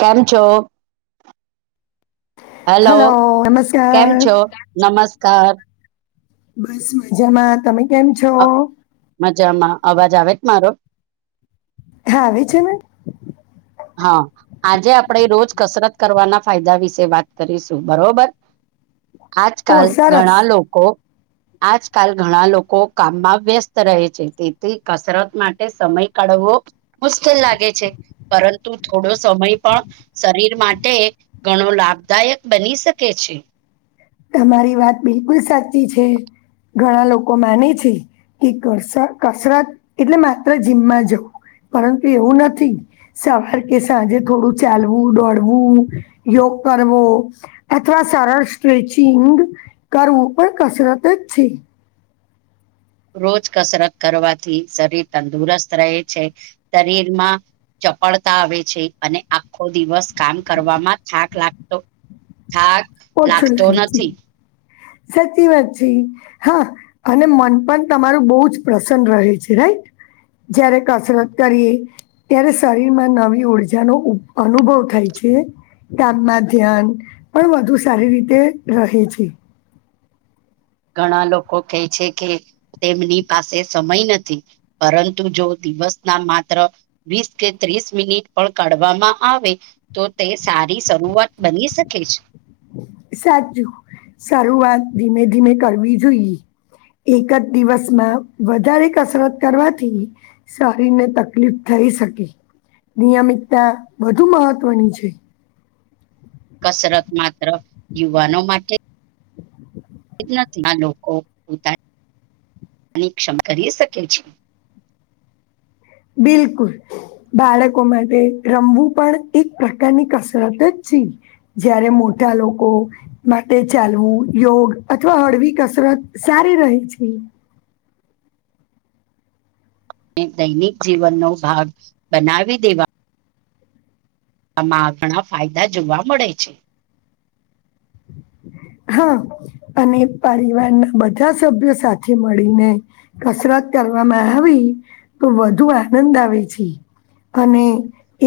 કેમ છો હેલો કેમ છો નમસ્કાર બસ મજામાં તમે કેમ છો અ, મજામાં અવાજ આવે જ મારો હા આવી છે મે હા આજે આપણેે રોજ કસરત કરવાના ફાયદા વિશે વાત કરીશું બરોબર ઓ આજકાલ સરસ ઘણા લોકો આજકાલ ઘણા લોકો કામમાં વ્યસ્ત રહે છે તેથી કસરત માટે સમય કાઢવો મુશ્કેલ લાગે છે પરંતુ થોડો સમય પણ શરીર માટે ઘણો લાભદાયક બની શકે છે તમારી વાત બિલકુલ સાચી છે ઘણા લોકો માને છે કે કસરત એટલે માત્ર જીમમાં જવું પરંતુ એવું નથી સવાર કે સાંજે થોડું ચાલવું દોડવું યોગ કરવો અથવા સરળ સ્ટ્રેચિંગ કરવું પણ કસરત જ છે રોજ કસરત કરવાથી શરીર તંદુરસ્ત રહે છે શરીરમાં. ચપળતા આવે છે અને આખો દિવસ કામ કરવામાં થાક લાગતો. થાક ઓછું લાગતો લાગે છે નથી સાચી વાત છે હા અને મન પણ તમારું બહુ જ પ્રસન્ન રહે છે રાઈટ જયારે કસરત કરીએ ત્યારે શરીરમાં નવી ઉર્જાનો અનુભવ થાય છે. કામમાં ધ્યાન પણ વધુ સારી રીતે ઘણા લોકો કહે છે કે તેમની પાસે સમય નથી પરંતુ જો દિવસ ના માત્ર વીસ કે ત્રીસ મિનિટ પણ કાઢવામાં આવે તો તે સારી શરૂઆત બની શકે છે સાચું શરૂઆત ધીમે ધીમે કરવી જોઈએ એક જ દિવસમાં વધારે કસરત કરવાથી શરીર ને તકલીફ થઈ શકે, નિયમિતતા વધુ મહત્વની છે. કસરત માત્ર યુવાનો માટે જ નથી આ લોકો પોતાની પરીક્ષમ કરી શકે છે. બિલકુલ. બાળકો માટે રમવું પણ એક પ્રકારની કસરત જ છે. જયારે મોટા લોકો માટે ચાલવું, યોગ અથવા હળવી કસરત સારી રહે છે. દૈનિક જીવનનો ભાગ બનાવી દેવા આમાં ઘણા ફાયદા જોવા મળે છે. હા અને પરિવારના બધા સભ્યો સાથે મળીને કસરત કરવામાં આવી તો વધુ આનંદ આવે છે. અને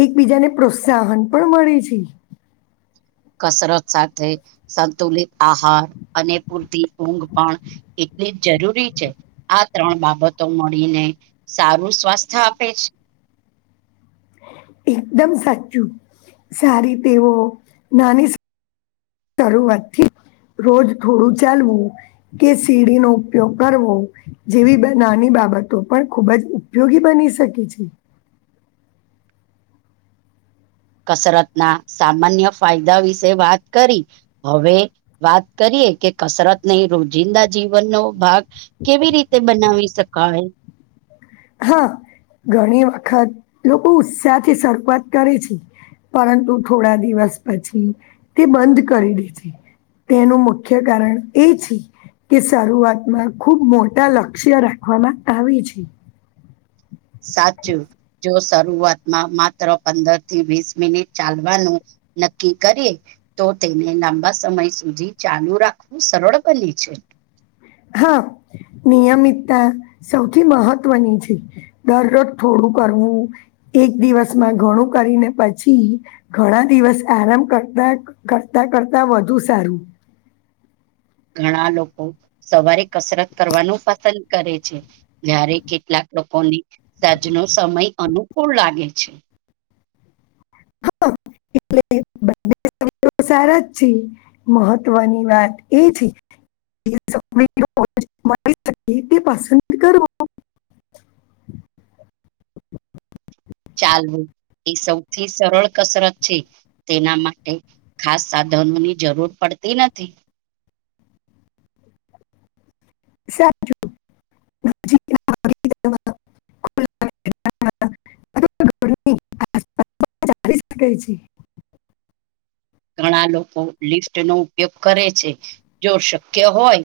એકબીજાને પ્રોત્સાહન પણ મળે છે. કસરત સાથે સંતુલિત આહાર અને પૂરતી ઊંઘ પણ એટલી જ જરૂરી છે. આ ત્રણ બાબતો મળીને સારું સ્વાસ્થ્ય આપે છે. એકદમ સાચું સારી ટેવો નાની શરૂઆતથી રોજ થોડું ચાલવું. કે સીડી નો ઉપયોગ કરવો. જેવી નાની બાબતો પણ ખૂબ જ ઉપયોગી બની શકે છે. કસરતના સામાન્ય ફાયદા વિશે વાત કરી હવે વાત કરીએ કે કસરત ને રોજિંદા જીવનનો ભાગ કેવી રીતે બનાવી શકાય? હા ઘણી વખત લોકો ઉત્સાહ થી શરૂઆત કરે છે. પરંતુ થોડા દિવસ પછી તે બંધ કરી દે છે. તેનું મુખ્ય કારણ એ છે કે શરૂઆતમાં ખુબ મોટા લક્ષ્ય રાખવામાં આવે છે. સાચું. જો શરૂઆતમાં માત્ર પંદર થી વીસ મિનિટ ચાલવાનું નક્કી કરીએ. તો તેને લાંબા સમય સુધી ચાલુ રાખવું સરળ બને છે. હા નિયમિતતા સૌથી મહત્વની છે. દરરોજ થોડું કરવું એક દિવસમાં ઘણું કરીને પછી ઘણા દિવસ આરામ કરતા કરતા કરતા વધુ સારું. ઘણા લોકો સવારે કસરત કરવાનું પસંદ કરે છે. જ્યારે કેટલાક લોકોને સાંજ નો સમય અનુકૂળ લાગે છે. હા એટલે બધે સારા જ છે મહત્વની વાત એ છે [inaudible] ચાલવું એ સૌથી સરળ કસરત છે. તેના માટે ખાસ સાધનોની જરૂર પડતી નથી. સાચું. જી અથવા ઘરની કરી શકે છે. ઘણા લોકો લિફ્ટ નો ઉપયોગ કરે છે, જો શક્ય હોય